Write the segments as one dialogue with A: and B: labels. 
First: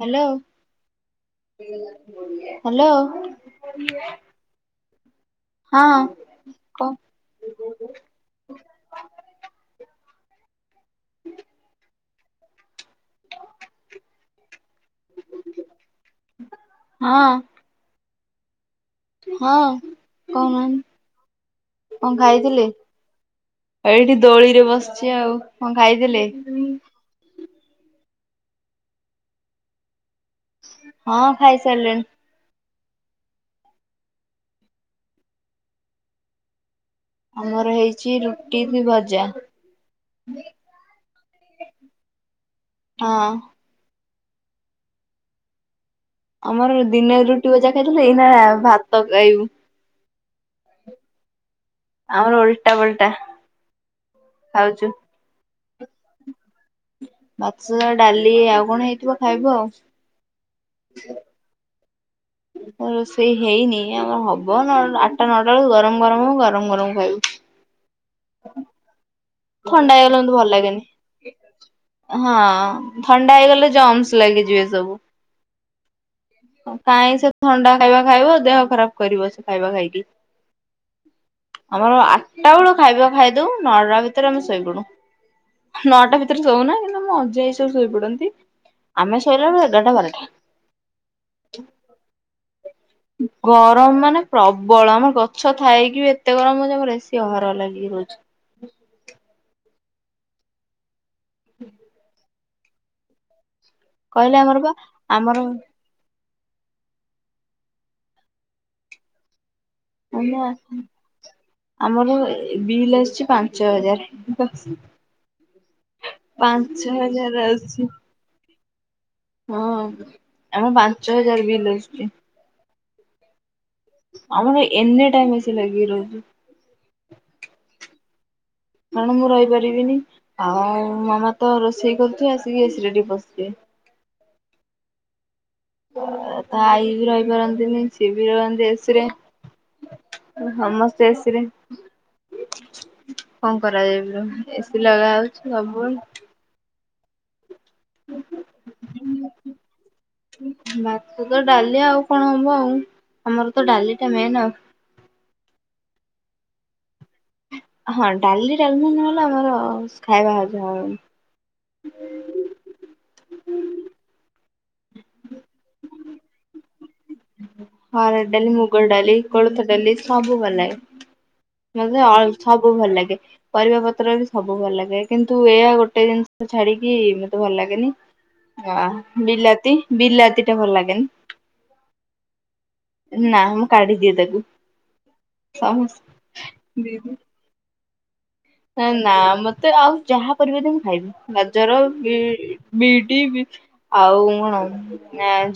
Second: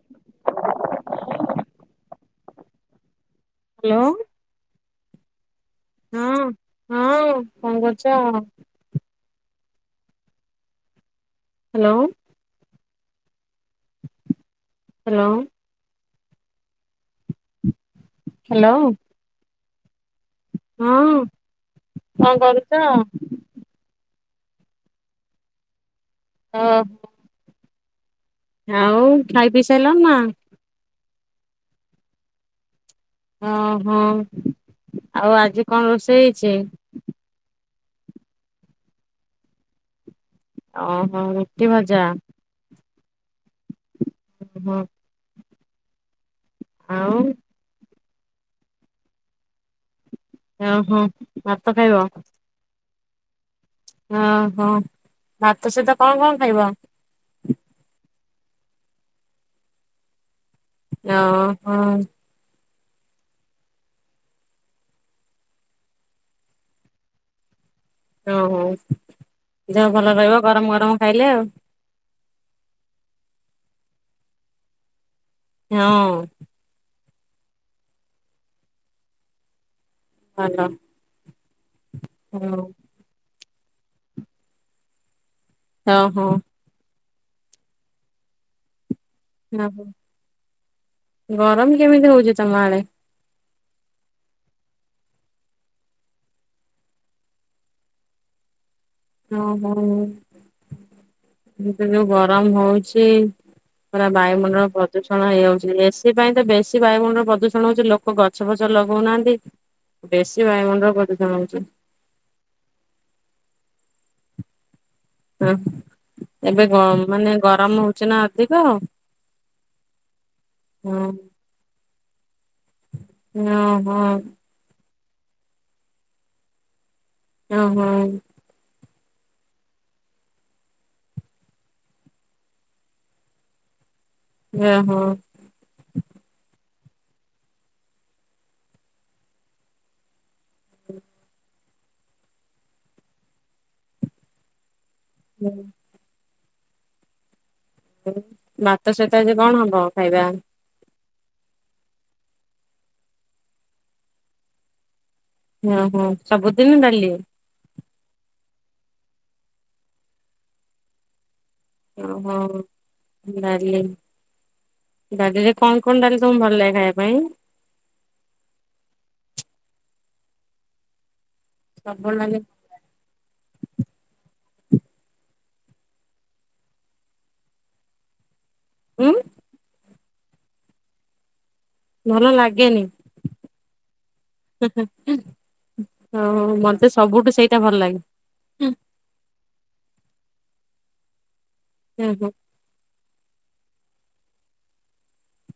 A: Hello hello.
B: Hello
A: ହଁ କ।
B: ହଁ [unintelligible] ହ୍ୟାଲୋ। ହ୍ୟାଲୋ।
A: ହଁ।
B: ହ୍ୟାଲୋ।
A: ହଁ କହୁ
B: ହଁ
A: ନାହାନ୍ତି କଣ ଖାଇଥିଲେ? ଏଇଠି ଦୋଳି ରେ ବସିଚି ଆଉ କଣ ଖାଇଥିଲେ?
B: ଅ ହ। ଆଉ ଖାଇ ପି ସାଇଲନି ନା?
A: ହଁ ଖାଇ ସାରିଲେଣି।
B: ଅ ହଁ ଆଉ ଆଜି କଣ ରୋଷେଇ ହେଇଛି?
A: ଆମର ହେଇଛି ରୁଟି କୁ ଭଜା।
B: ଓହୋ ରୁଟି ଭଜା
A: ହଁ।
B: ଓ ହଁ।
A: ଆମର ଦିନରେ ରୁଟି ବଜା ଖାଇଥିଲୁ। ଏଇନା ଭାତ କାଇବୁ।
B: ଓହୋ ଭାତ ଖାଇବ?
A: ଆମର ଓଲଟା ପଲଟା।
B: ଓହୋ
A: ଖାଉଛୁ
B: ଭାତ ସହିତ କଣ କଣ ଖାଇବ?
A: ମାଛ, ଡାଲି ଆଉ କଣ ହେଇଥିବ ଖାଇବୁ ଆଉ।
B: ଅ ହଁ।
A: ରୋଷେଇ ହେଇନି। ଆମର ହବ ନଅ ଆଠଟା ନଅଟା ବେଳୁ ଗରମ ଗରମ ହବ ଗରମ ଗରମ ଖାଇବୁ।
B: ଓ ହୋ ଦେହ
A: ଥଣ୍ଡା
B: ଭଲ
A: ହେଇଗଲେ ମତେ
B: ରହିବ ଗରମ
A: ଲାଗେନି
B: ଗରମ ଖାଇଲେ ଆଉ।
A: ହଁ। ଥଣ୍ଡା ହେଇଗଲେ ଜମ୍ସ ଲାଗିଯିବେ ସବୁ।
B: ହଁ।
A: କାଇଁ ସେ ଥଣ୍ଡା ଖାଇବା ଖାଇବ ଦେହ ଖରାପ୍ କରିବ ସେ ଖାଇବା ଖାଇକି।
B: ଭଲ।
A: ଆମର ଆଠଟା
B: ହଁ
A: ବେଳ ଖାଇବା ଖାଇଦଉ। ନଅଟା ଭିତରେ ଆମେ ଶୋଇପଡୁ। ନଅଟା
B: ଓହୋ
A: ଭିତରେ ଶଉନା। କିନ୍ତୁ ମୋ ଅଜା ଆଇ ସବୁ ଶୋଇପଡନ୍ତି। ଆମେ ଶୋଇଲା
B: ନା
A: ବେଳେ
B: ହ
A: ଏଗାରଟା ବାରଟା।
B: ଗରମ କେମିତି ହଉଛି ତମ ଆଡେ?
A: ଗରମ ମାନେ ପ୍ରବଳ। ଆମର ଗଛ ଥାଇକି ବି ଏତେ ଗରମ ହଉଛି, ଆମର ଏସି ଅହରହ ଲାଗିକି ରହୁଛି।
B: ଓ ହୋ। ଏବେ ଯୋଉ ଗରମ ହଉଛି ପୁରା
A: କହିଲେ ଆମର ବା
B: ବାୟୁମଣ୍ଡଳ ପ୍ରଦୂଷଣ
A: ଆମର
B: ହେଇଯାଉଛି। ଏସି ସେଥିପାଇଁ ତ ବେଶୀ ବାୟୁମଣ୍ଡଳ ପ୍ରଦୂଷଣ ହଉଛି। ଲୋକ ଗଛ ଫଛ ଲଗଉନାହାନ୍ତି। ବେଶୀ ବାୟୁମଣ୍ଡଳ ପ୍ରଦଷଣ ହଉଛି।
A: ଆମର ଏ-ବିଲ୍ ଆସିଛି ପାଞ୍ଚ ହଜାରେ।
B: ଓ ଏବେ ଗ
A: ହଜାର
B: ମାନେ
A: ଆସିଛି।
B: ଗରମ ହଉଛି ନା ଅଧିକ
A: ହଁ। ଆମର ପାଞ୍ଚ ହଜାରେ ବିଲ୍ ଆସୁଛି।
B: ହଁ।
A: ଆମର ଏନି ଟାଇମ୍ ଏସି ଲାଗିକି ରହୁଛି।
B: ଓ ହୋ।
A: କାରଣ ମୁଁ ରହି ପାରିବିନି। ଆଉ ମାମା ତ ରୋଷେଇ କରୁଥିବେ, ଆସିକି ଏସିରେ ଟିକେ ପସିଯିବେ।
B: ଓ ହୋ।
A: ଅ ତା ଆଈ ବି ରହିପାରନ୍ତିନି। ସିଏ ବି ରହନ୍ତି ଏସିରେ। ସମସ୍ତେ ଏସିରେ କଣ କରାଯାଇପାରିବ। ଏସି ଲଗାହଉଛି ସବୁବେଳେ।
B: ଭାତ ସହିତ ଆଜି କଣ ହବ ଖାଇବା?
A: ଭାତ ସହିତ ଡାଲି ଆଉ କଣ ହବ ଆଉ। ଆମର ତ ଡାଲିଟା ମେନ୍ ଆଉ।
B: ଓ ହୋ। ସବୁଦିନ ଡାଲି।
A: ହଁ ଡାଲି ଡାଲମ ନହେଲେ ଆମର ଖାଇବା ହଜମ ହବନି।
B: ଓହୋ ଡାଲି। ଡାଲିରେ କଣ କଣ ଡାଲି ତମେ ଭଲ ଲାଗେ ଖାଇବା ପାଇଁ?
A: ହାରଡ ଡଲି ମୁଗ ଡଲି କୋଳଥ ଡ଼ାଲି ସାବୁ ଭଲ ଲାଗେ। ମୋତେ
B: ସବୁବେଳେ ଡାଲି
A: ଅସବୁ ଭଲ ଲାଗେ। ପରିବା ପତ୍ର ବି ସବୁ ଭଲ ଲାଗେ କିନ୍ତୁ ଏଇୟା ଗୋଟେ ଜିନିଷ ଛାଡିକି ମତେ ଭଲ ଲାଗେନି। ଅ
B: ଉଁ
A: ବିିଲାତି ବିିଲାତିଟା ଭଲ ଲାଗେନ।
B: ଭଲ ଲାଗେନି?
A: ନା ମୁଁ କାଢିଦିଅ ତାକୁ।
B: ହୁଁ ହୁଁ ହୁଁ।
A: ସମସ୍ତ
B: ଓ ହୋ ମତେ
A: ଦିଦି
B: ସବୁଠୁ ସେଇଟା ଭଲ ଲାଗେ।
A: ନା ମତେ ଆଉ ଯାହା କରିବ ମୁଁ ଖାଇବି ଗାଜର
B: ଓହୋ
A: ବିଡି ବି ଆଉ କଣ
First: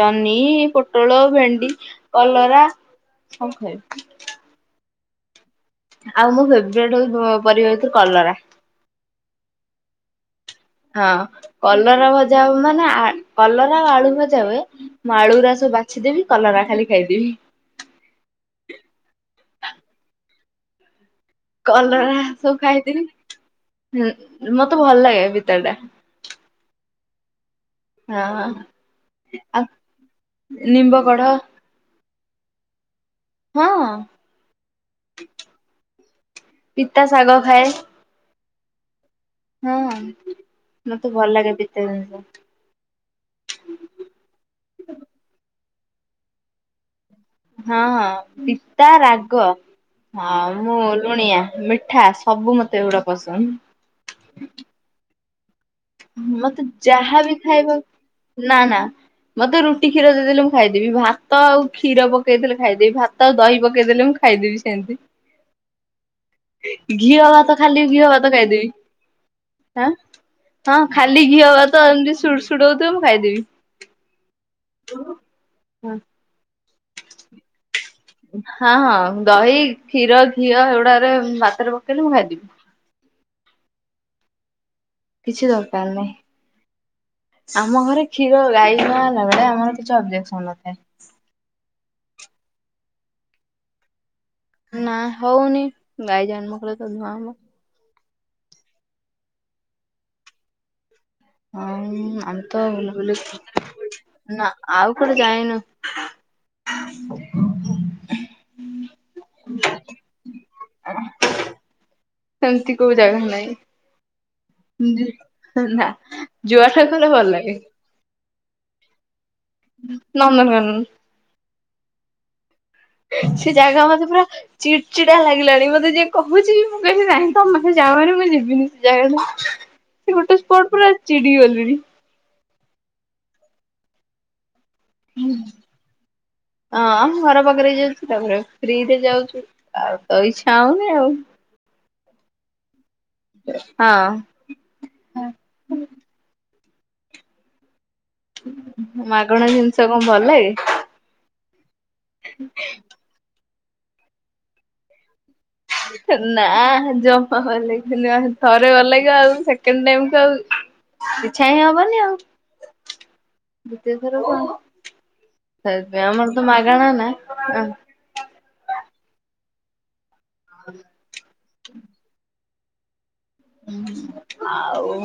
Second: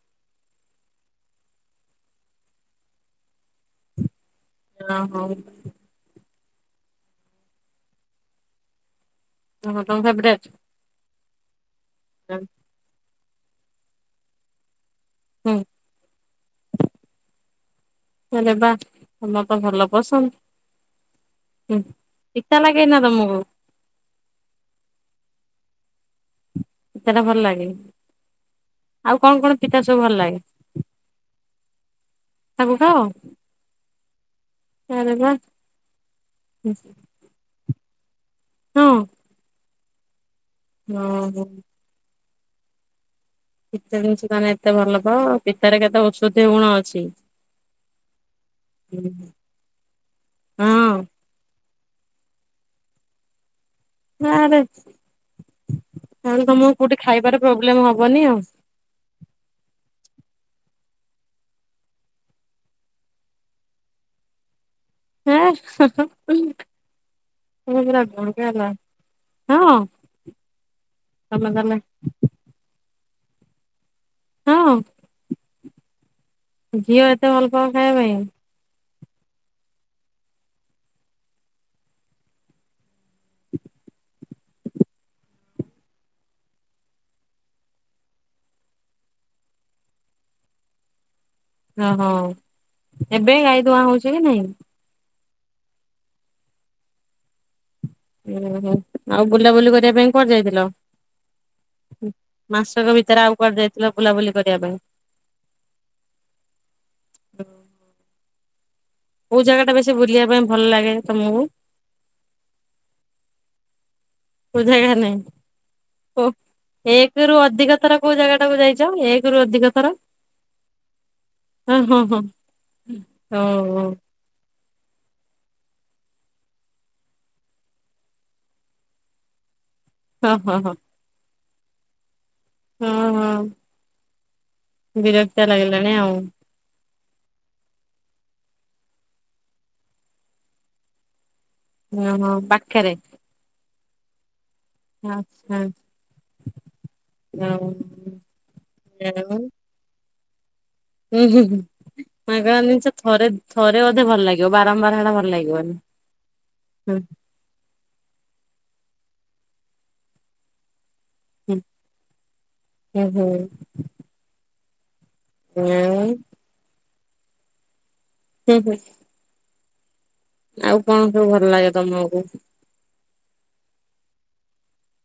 A: ଜହ୍ନି ପୋଟଳ ଭେଣ୍ଡି କଲରା ସବୁ ଖାଇବେ।
B: ହଁ ହଉ।
A: ଆଉ ମୋ ଫେବରଟ ପରିବା କଲରା।
B: ହଁ ତମ ଫେବରେଟ।
A: ହଁ କଲରା ଭଜା ହ ମାନେ କଲରା ଆଉ ଆଳୁ ଭଜା ହୁଏ
B: ହୁଁ
A: ମାଳୁରୁର ସବୁ ବାଛିଦେବି କଲରା ଖାଲି ଖାଇଦେବି।
B: ହେଲେ ବା ତମ ତ ଭଲ ପସନ୍ଦ। ହୁଁ
A: କଲରା ସବୁ
B: ପିତଲଗେ
A: ଖାଇଦେବି।
B: ତମକୁ?
A: ହୁଁ ମତେ ଭଲ ଲାଗେ ପିତା ଟା।
B: ପିତାଟା ଭଲ ଲାଗେ
A: ହଁ
B: ଆଉ କଣ କଣ ପିତା ସବୁ ଭଲ ଲାଗେ?
A: ନିମ୍ବ କଢ
B: ତାକୁ ଖାଅ?
A: ହଁ
B: ଆରେ ବା
A: ପିତା ଶାଗ ଖାଏ।
B: ହଁ।
A: ହଁ ମତେ ଭଲ
B: ଓହୋ।
A: ଲାଗେ ପିତା ଜିନିଷ।
B: ପତା ଜିନିଷ ତମେ ଏତେ ଭଲ ପାଅ ପିତାରେ କେତେ ଔଷଧ ଗୁଣ ଅଛି।
A: ହଁ ହଁ ପିତା ରାଗ ଆ ମୁଁ
B: ହଁ
A: ଲୁଣିଆ ମିଠାସ। ସବୁ ମତେ ଏଗୁଡା ପସନ୍ଦ।
B: ଆଁରେ ଆ
A: ମତେ
B: ତମ କୋଉଠି
A: ଯାହାବି
B: ଖାଇବାର
A: ଖାଇବା
B: ପ୍ରୋବ୍ଲେମ ହବନି ଆଉ।
A: ନା ନା। ମତେ ରୁଟି୍ଷୀର ଦେଇଦେଲେ ମୁଁ ଖାଇଦେବି ଭାତ ଆଉ କ୍ଷୀର ପକେଇ ଦେଲେ ଖାଇଦେବି ଭାତ ଆଉ ଦହି ପକେଇ ଦେେଲେ ମୁ ଖାଇଦେବି ସେମିତି।
B: ହେଁ
A: ଘିଅ ଭାତ
B: ତମେ
A: ଖାଲି
B: ପୁରା
A: ଘିଅ ଭାତ
B: ବଢିଆ ଲୋ
A: ଖାଇଦେବି
B: ହଁ
A: ଆଁ ହଁ ଖାଲି ଘିଅ
B: ତମେ
A: ବା
B: ତାହେଲେ
A: ତ ଏମିତି ସୁଡ଼ ସୁଡ଼ ହଉଥିବ ମୁଁ ଖାଇଦେବି।
B: ହଁ। ଘଝିଅ ଏତେ ଭଲ ପା ଖାଇବା ପାଇଁ?
A: ହଁ ହଁ ଦହି କ୍ଷୀର ଘିଅ ଏଗୁଡାରେ ଭାତରେ ପକେଇଲେ ମୁଁ ଖାଇଦେବି। କିଛି ଦରକାର ନାହିଁ। ଆମ ଘରେ କ୍ଷୀର ଗାଈ ଗ ହେଲା ବେଳେ ଆମର କିଛି ଅବଜେକ୍ସନ ନଥାଏ।
B: ଓହୋ ଏବେ ଗାଈ ଧୁଆଁ ହଉଛି କି ନାଇଁ।
A: ନା ହଉନି ଗାଈ ଜନ୍ମ କଲେ ତ ଧୂଆଁ ହବ।
B: ଓହୋ ଆଉ ବୁଲାବୁଲି କରିବା ପାଇଁ କୁଆଡ଼େ ଯାଇଥିଲ?
A: ହଁ ଆମେ ତ
B: ମାସକ
A: ଭଲ
B: ଭିତରେ ଆଉ କୁଆଡେ
A: ବୁ
B: ଯାଇଥିଲ ବୁଲାବୁଲି
A: ନା
B: କରିବା ପାଇଁ?
A: ଆଉ କୁଆଡେ ଯାଇନୁ। ହ ହ
B: କୋଉ ଜାଗା ଟା ବେଶୀ ବୁଲିବା ପାଇଁ ଭଲ ଲାଗେ ତମକୁ?
A: ସେମିତି କୋଉ ଜାଗା ନାହିଁ।
B: କୋଉ ଜାଗା ନାହିଁ?
A: ନା
B: ଓ
A: ଜୁଆଟା କ
B: ଏକ
A: ଭଲ
B: ରୁ
A: ଲାଗେ।
B: ଅଧିକ ଥର କୋଉ ଜାଗା ଟାକୁ ଯାଇଛ ଏକ ଅଧିକ ଥର
A: ନନ୍ଦନ କାନନ
B: ହଁ ହଁ।
A: ସେ
B: ଓହୋ
A: ଜାଗା ମତେ ପୁରା ଚିଡ ଚିଡା ଲାଗିଲାଣି ମତେ ଯିଏ କହୁଛି ମୁଁ କହିବି କିବ ନାହିଁ ତମ ମାନେ ଯାଅହାରି ମୁଁ ଯିବିନି ସେ ଜାଗାକୁ। ସେ
B: ହଁ
A: ଗୋଟେ
B: ହଁ
A: ସ୍ପଟ
B: ହଁ
A: ପୁରା ଚିଡି ଗଲିଣି
B: ହଁ ହଁ ବିରକ୍ତିଆ ଲାଗିଲାଣି ଆଉ
A: ହଁ ଆ ମୁଁ ଘର ପାଖରେ ଯାଉଛି ତାପରେ ଫ୍ରି ରେ ଯାଉଛୁ ଆଉ ତ ଇଛା ହଉନି ଆଉ
B: ଓ ହୋ ପାଖରେ
A: ହଁ।
B: ହଁ-ହଁ-ହଁ।
A: ମାଗଣା ଜିନିଷ କଣ ଭଲ ଲାଗେ?
B: ହୁଁ-ହୁଁ-ହୁଁ ମାଗଣା ଜିନିଷ ଥରେ-ଥରେ ବୋଧେ ଭଲ ଲାଗିବ ବାରମ୍ବାର ହେଳା ଭଲ ଲାଗିବନି,
A: ହେ ନା
B: ହୁଁ
A: ଜମା ଭଲ ଲାଗିବନି ଥରେ ଭଲ ଲାଗିବ ସେକେଣ୍ଡ ଟାଇମକୁ ଆଉ ଇଛା ହିଁ
B: ହୁଁ
A: ହବନି ଆଉ
B: ହୁଁ
A: ଦୁତିୟ ଥରକ ଆଉ,
B: ହୁଁ
A: ସେଥି ପାଇଁ
B: ଆଉ
A: ଆମର ତ ମାଗଣା ନା,
B: ହୁଁ-ହୁଁ, ଆଉ କଣ ସବୁ ଭଲ ଲାଗେ ତମକୁ?
A: ହୁଁ ଆଉ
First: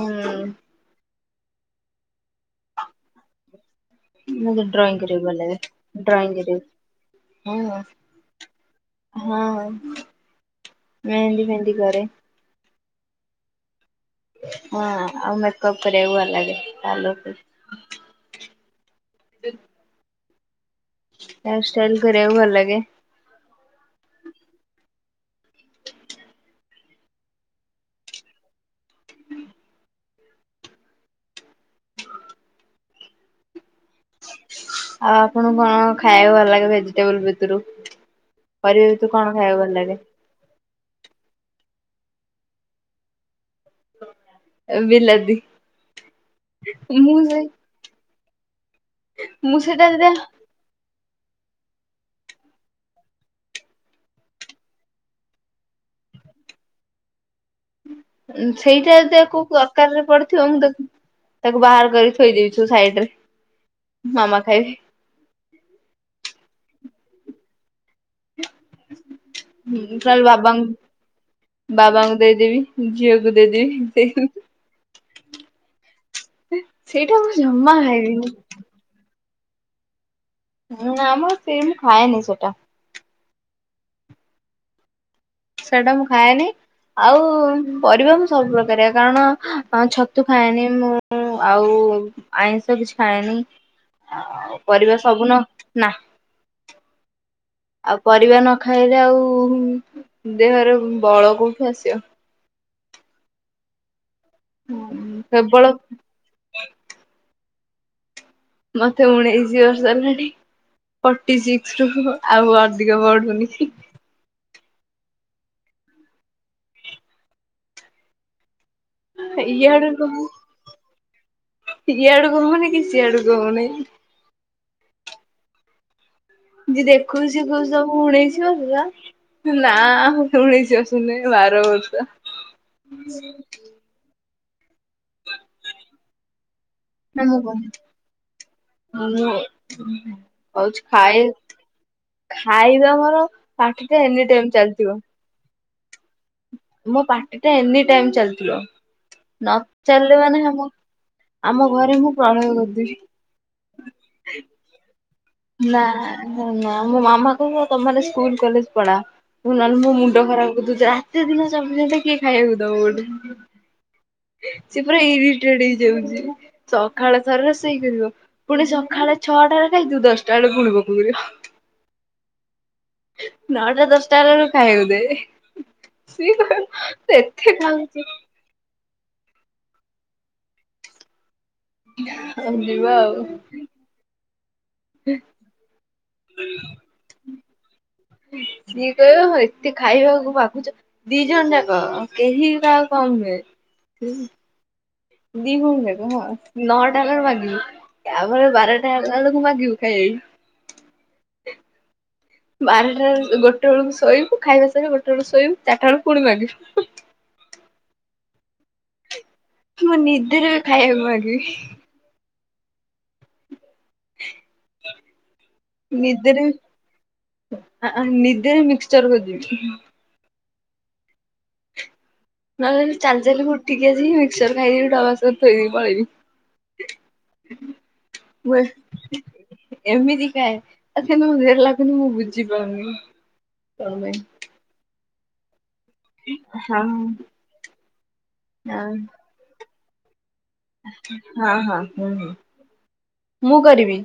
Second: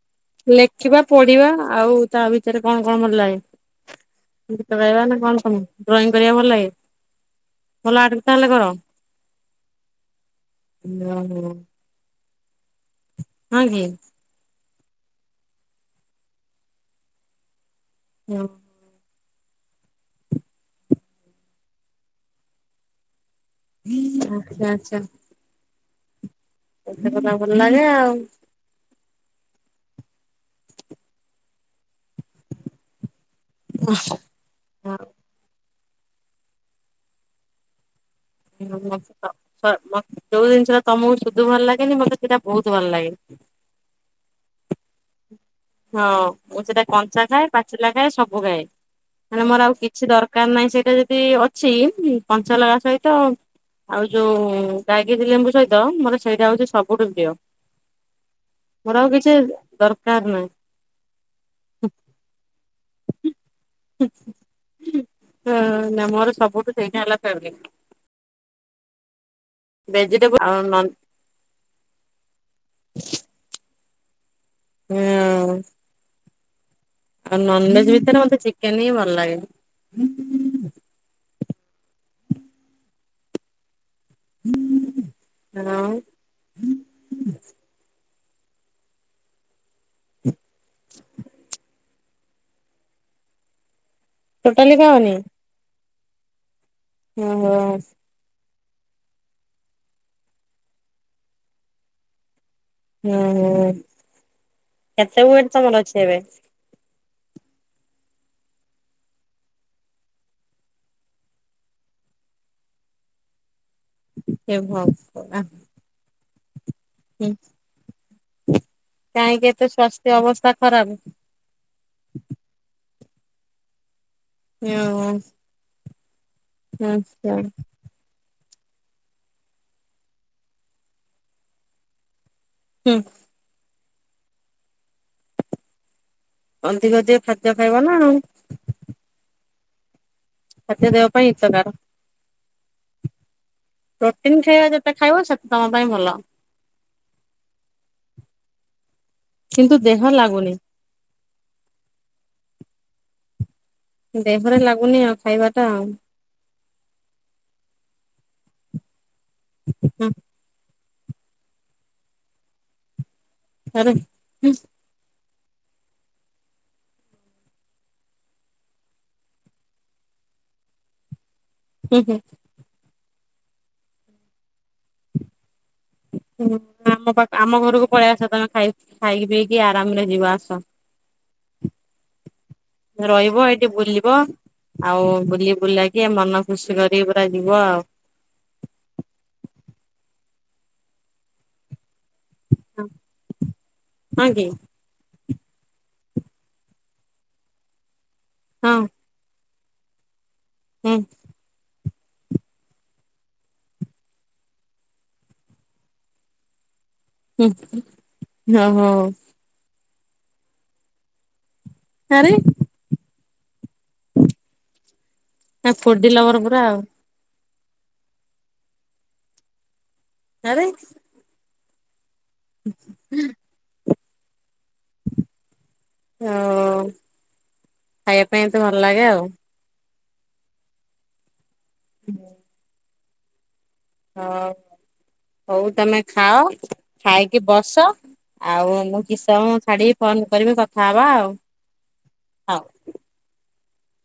B: ଲେଖିବା ପଢ଼ିବା ଆଉ ତା ଭିତରେ କଣ-କଣ ଭଲ ଲାଗେ?
A: ମୁଗେ
B: ଗୀତ
A: ଡ୍ରଇଂ
B: ଗାଇବା ନା
A: କରିବାକୁ
B: କଣ
A: ଭଲ ଲାଗେ
B: ତମକୁ
A: ଡ୍ରଇଂ
B: କରିବା ଭଲ ଲାଗେ
A: କରିବାକୁ, ହୁଁ ନା
B: ଭଲ ଆର୍ଟ ତାହେଲେ କର?
A: ହଁ, ମେହେଦି
B: ଓହୋ
A: ଫେହେଦି କରେ,
B: ହଁ କି?
A: ହଁ ଆଉ ମେକଅପ କରିବାକୁ ଭଲ ଲାଗେ ତାଲୁକୁ
B: ହୁଁ।
A: ହେୟାର ଷ୍ଟାଇଲ୍ କରିବାକୁ ଭଲ ଲାଗେ।
B: ହୁଁ ଆଛା ଆଚ୍ଛା ଏତେ କଥା ଭଲ ଲାଗେ ଆଉ, [unintelligible]
A: ଆଉ ଆପଣଙ୍କୁ କଣ ଖାଇବାକୁ ଭଲ ଲାଗେ ଭେଜିଟେବଲ ଭିତରୁ? ପରିବା ଭିତୁରୁ କଣ ଖାଇବାକୁ ଭଲ ଲାଗେ?
B: ଯୋଉ ଜିନିଷ ଟା ତମକୁ ସୁଧୁ ଭଲ ଲାଗେନି ମତେ ସେଇଟା ବହୁତ ଭଲ ଲାଗେ।
A: ବିଲାତି
B: ହଁ ମୁଁ ସେଟା
A: ମୁଁ
B: କଞ୍ଚା
A: ସେ
B: ଖାଏ ପା ଚିଲା ଖାଏ ସବୁ ଖାଏ ହେଲା
A: ମୁଁ
B: ମୋର ଆଉ
A: ସେଇଟା ଯଦି
B: କିଛି ଦରକାର ନାହିଁ ସେଇଟା ଯଦି ଅଟ୍ ଛି ହୁଁ କଞ୍ଚାଲଙ୍କା ସହିତ ତ ଆଉ ଯୋଉ ବାଗିରି ଲେମ୍ବୁ ସହିତ ମୋର ସେଇଟା ହେଉଛି ସବୁଠୁ ପ୍ରିୟ
A: ଉଁ
B: ମୋର
A: ସେଇଟା ଯଦି ଆଉ
B: କିଛି
A: କୋଉ ତରକାରୀରେ
B: ଦରକାର
A: ପଡିଥିବ
B: ନାହିଁ।
A: ମୁଁ ତାକୁ ତାକୁ ବାହାର କରି ଥୋଇ ଦଉଛୁ ସାଇଡ ରେ ମାମା ଖାଇ ବେ
B: ହଁ ନା ମୋର ସବୁଠୁ ସେଇଟା ହେଲା ଫେବରାଇଟ।
A: ହଁ ତାହେଲେ
B: ଭେଜିଟେବୁଲ ଆଉ ନନ୍
A: ବାବାଙ୍କ ବାବାଙ୍କୁ ଦେଇଦେବି ଝିଅକୁ ଦେଇଦେବି ଦେଇ
B: ହୁଁ।
A: ସେଇଟା ମୁଁ
B: ଆଉ
A: ଜମା
B: ନନଭେଜ୍ ଭିତରେ
A: ଖାଇବିନି
B: ମତେ ଚିକେନ ହିଁ ଭଲ ଲାଗେ।
A: ହୁଁ ନାମ ସେ ମୁ ଖାଏନି ସେଟା
B: ଆଉ
A: ସେଇଟା ମୁଁ ଖାଏନି ଆଉ ପରିବା ମୁଁ ସବୁ ପ୍ରକାରିଆ କାରଣ ହଁ ଛତୁ ଖାଏନି ମୁଁ ଆଉ ଆଇଁଷ କିଛି ଖାଏନି ଆଉ
B: ଟୋଟାଲି
A: ପରିବା
B: ଖାଅନି
A: ସବୁନ ନା
B: ହୁଁ
A: ଆଉ ପରିବା ନ ଖାଇଲେ ଆଉ ଦେହରେ ବଳ କୋଉଠି ଆସିବ?
B: ଉଁ -ଉଁ-ଉଁ କେତେ ଓ୍ବଟ୍
A: କେବଳ
B: ତମର ଅଛି ଏବେ?
A: ମତେ ଉଣେଇସି ବର୍ଷ ହେଲାଣି। ଫଟି ସିକ୍ସି ରୁ ଆଉ ଅଧିକ ବଢ଼ୁନି।
B: ଏ ଭଗ [unintelligible] ହୁଁ କାହିଁକି ଏତେ ସ୍ୱାସ୍ଥ୍ୟ ଅବସ୍ଥା ଖରାପ?
A: ଇଆଡ଼କୁ ହଉନି କି ସିଆଡ଼କୁ ହଉନି
B: ଇଆ ହୁଁ।
A: ଯିଏ
B: ହୁଁ
A: ଦେଖୁଛି ଶିଏ
B: ହୁଁ
A: କହୁଛି ତମକୁ ଉଣେସି ବର୍ଷ? ନା ଉଣିଶି ବର୍ଷ ନୁହେଁ ବାର ବର୍ଷ
B: ହୁଁ।
A: ହୁଁ
B: ଅଧିକ ଅଧିକ ଖାଦ୍ୟ ଖାଇବ ନା ଆଉ।
A: ଅନୁ ହଉଚି
B: ଖାଦ୍ୟ ଦେହ ପାଇଁ
A: ଖାଇ
B: ହିତକାର
A: ଖାଇବା ମୋର ପାଟି ଟା ଏନି
B: ପ୍ରୋଟିନ୍
A: ଟାଇମ
B: ଖାଇବା
A: ଚାଲିଥିବ।
B: ଯେତେ ଖାଇବ ସେତେ ତମ ପାଇଁ ଭଲ।
A: ମୋ ପାର୍ଟି ଟା ଏନି ଟାଇମ ଚାଲିଥିଲ ନ
B: କିନ୍ତୁ ଦେହ
A: ଚାଲିଲ ମାନେ
B: ଲାଗୁନି
A: ଆମ ଘରେ ମୁଁ ପ୍ରଳୟ କରିଦେବି।
B: ଦେହରେ ଲାଗୁନି ଆଉ। ଖାଇବାଟା
A: ନା
B: ଆଉ
A: ନା ମୋ ମାମା କ ତମେ ସ୍କୁଲ କଲେଜ ପଳା। ପୁ ନହେଲେ ମୋ
B: ହୁଁ
A: ମୁଣ୍ଡ ଖରାପ କରି ଦଉଛୁ। ରାତି ଦିନ ଚବିଶି ଘଣ୍ଟା କିଏ ଖାଇବାକୁ ଦବ ଗୋଟେ।
B: ଆରେ ହୁଁ।
A: ସେ ପୁରା ଇରିଟେଡ ହେଇଯାଉଛି ସକାଳ ଥର ରୋଷେଇ କରିବ ପୁଣି ସଖାଳେ ଛଅଟାରେ ଖଇଥିବୁ ଦଶଟା ବେଳେ ପୁଣି ଭୋକ କରିବ।
B: ହୁଁ ହୁଁ।
A: ନଅଟା ଦଶଟା ହେଲାବେଳକୁ ଖାଇବାକୁ ଦେବେ।
B: ହୁଁ ଆମ ପାଖ ଆମ ଘରକୁ
A: ଖାଉଛୁ
B: ପଳେଇ ଆସ ତମେ ଖାଇ ଖାଇକି ପିଇକି ଆରାମରେ ଯିବ ଆସ
A: ଆଉ ଯିବା ଆଉ
B: ରହିବ ଏଇଠି ବୁଲି ବ ଆଉ ବୁଲି ବୁଲାକି ମନ ଖୁସି କରିକି ପୁରା ଯିବ ଆଉ।
A: ସିଏ କହିବ ଏତେ ଖାଇବାକୁ ମାଗୁଛ ଦି ଜଣ ଯାକ। କେହି କହାକୁ କମ୍ ନୁହେଁ।
B: ହଁ କି
A: ଦି ଭଉଣୀ ଯାଙ୍କ ହଁ ନଅଟା ହେଲା ବେଳକୁ ମାଗିବି ତା ପରେ
B: ହଁ
A: ବାରଟା ଗଲା ବେଳକୁ ମାଗିବୁ ଖାଈଆ
B: ହୁଁ।
A: ବାରଟା ଗୋଟେ ବେଳକୁ ଶୋଇବୁ ଖାଇବା ସଙ୍ଗେ ଗୋଟେ ବେଳକୁ ଶୋଇବୁ ଚାରିଟା ବେଳେ ପୁଣି ମାଗିବୁ।
B: ହୁଁ ହଁ ହଁ ହୋ।
A: ମୁଁ ନିଦରେ ବି ଖାଇବାକୁ ମାଗିବି।
B: ଆରେ ଫୁଡି
A: ନିଦରେ
B: ଲଭର ପୁରା ଆଉ
A: ଆ ଆ ନିଦରେ ମିକ୍ସିଚର ଖୋଜିବି।
B: ଆରେ
A: ନହେଲେ ଚାଲି ଚାଲି ହୁ ଉଠିକି ଆସି ମିକ୍ସଚର ଖାଇବି ଡବା ସହ
B: ଓ
A: ଥୋଇଦେଇକିପଳେଇବି।
B: ଖାଇବା ପାଇଁ ଏତେ ଭଲ ଲାଗେ ଆଉ।
A: ଏମିତି ଖାଏ କିନ୍ତୁ ମୋ ଦେହରେ ଲାଗୁନି ମୁଁ ବୁଝିପାରୁନି। କଣ ପାଇଁ।
B: ହଁ ହଉ ତମେ ଖାଅ
A: ହଁ।
B: ଖାଇକି ବସ ଆଉ
A: ହଁ
B: ମୁଁ କିସ ଛାଡିକି ଫୋନ କରିବି କ
A: ହଁ ହଁ ହୁଁ ହୁଁ ମୁଁ କରିବି।